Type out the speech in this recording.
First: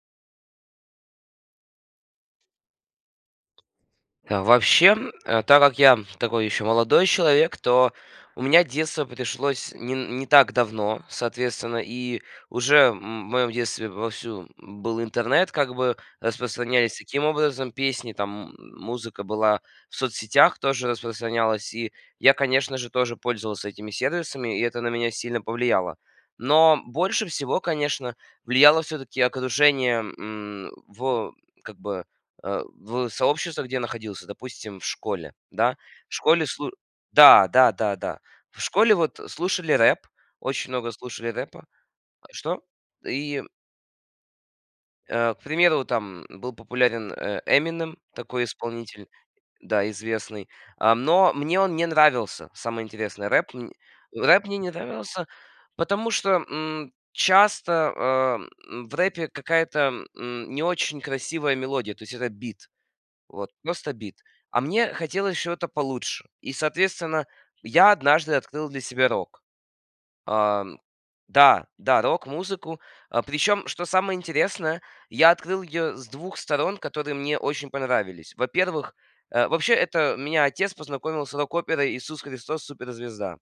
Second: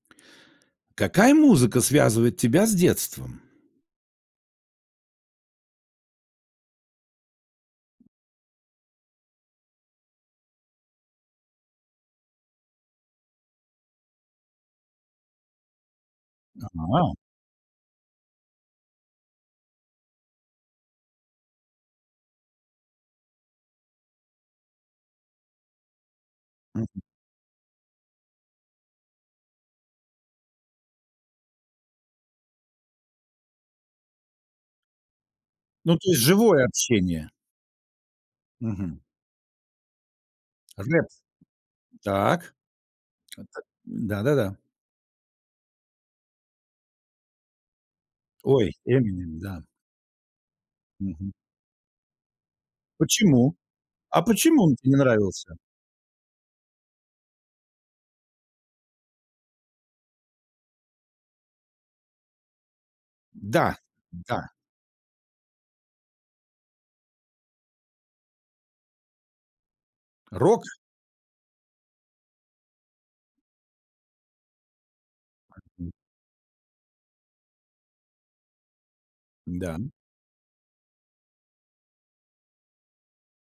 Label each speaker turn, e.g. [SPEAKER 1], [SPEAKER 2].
[SPEAKER 1] Какая музыка связывает тебя с детством?
[SPEAKER 2] Вообще, э, так как я такой еще, молодой человек, то у меня детство пришлось не н не так давно, соответственно. И уже, м, в моем детстве вовсю был интернет, как бы распространялись
[SPEAKER 1] Ага.
[SPEAKER 2] таким образом песни, там музыка была, в соцсетях тоже распространялась. И я, конечно же, тоже пользовался этими сервисами, и это на меня сильно повлияло. Но
[SPEAKER 1] Мгм.
[SPEAKER 2] больше всего, конечно, влияло всё-таки окружение, м, в как бы, э, в сообществах, где я находился, допустим, в школе, да.
[SPEAKER 1] Ну, то
[SPEAKER 2] В
[SPEAKER 1] есть
[SPEAKER 2] школе
[SPEAKER 1] живое
[SPEAKER 2] слу
[SPEAKER 1] общение.
[SPEAKER 2] Да, да-да-да, в школе
[SPEAKER 1] Мгм.
[SPEAKER 2] вот слушали рэп, очень много
[SPEAKER 1] Рэп,
[SPEAKER 2] слушали рэпа А,
[SPEAKER 1] так.
[SPEAKER 2] что? И
[SPEAKER 1] Вот так. Да-да-да.
[SPEAKER 2] э, к примеру, там был популярен, э, "Эминем", такой
[SPEAKER 1] Ой,
[SPEAKER 2] исполнитель,
[SPEAKER 1] "Эминем", да.
[SPEAKER 2] да, известный. Ам,
[SPEAKER 1] Мгм.
[SPEAKER 2] но мне он не нравился, самое интересное, рэп,
[SPEAKER 1] Почему?
[SPEAKER 2] м.
[SPEAKER 1] А
[SPEAKER 2] Рэп мне
[SPEAKER 1] почему
[SPEAKER 2] не
[SPEAKER 1] он те не
[SPEAKER 2] нравился,
[SPEAKER 1] нравился?
[SPEAKER 2] потому что, м, часто, а, в рэпе какая-то н не очень красивая мелодия, то есть это бит. Вот
[SPEAKER 1] Да,
[SPEAKER 2] просто бит.
[SPEAKER 1] да!
[SPEAKER 2] А мне хотелось чего-то получше. И, соответственно, я однажды открыл для себя рок.
[SPEAKER 1] Рок?
[SPEAKER 2] Ам. Да, да, рок-музыку. Причем, что самое интересное, я открыл
[SPEAKER 1] [unintelligible]
[SPEAKER 2] ее с 2 сторон, которые мне очень понравились. Во-первых, э, вообще,
[SPEAKER 1] Да.
[SPEAKER 2] это меня отец познакомил с рок-оперой "Иисус Христос- суперзвезда".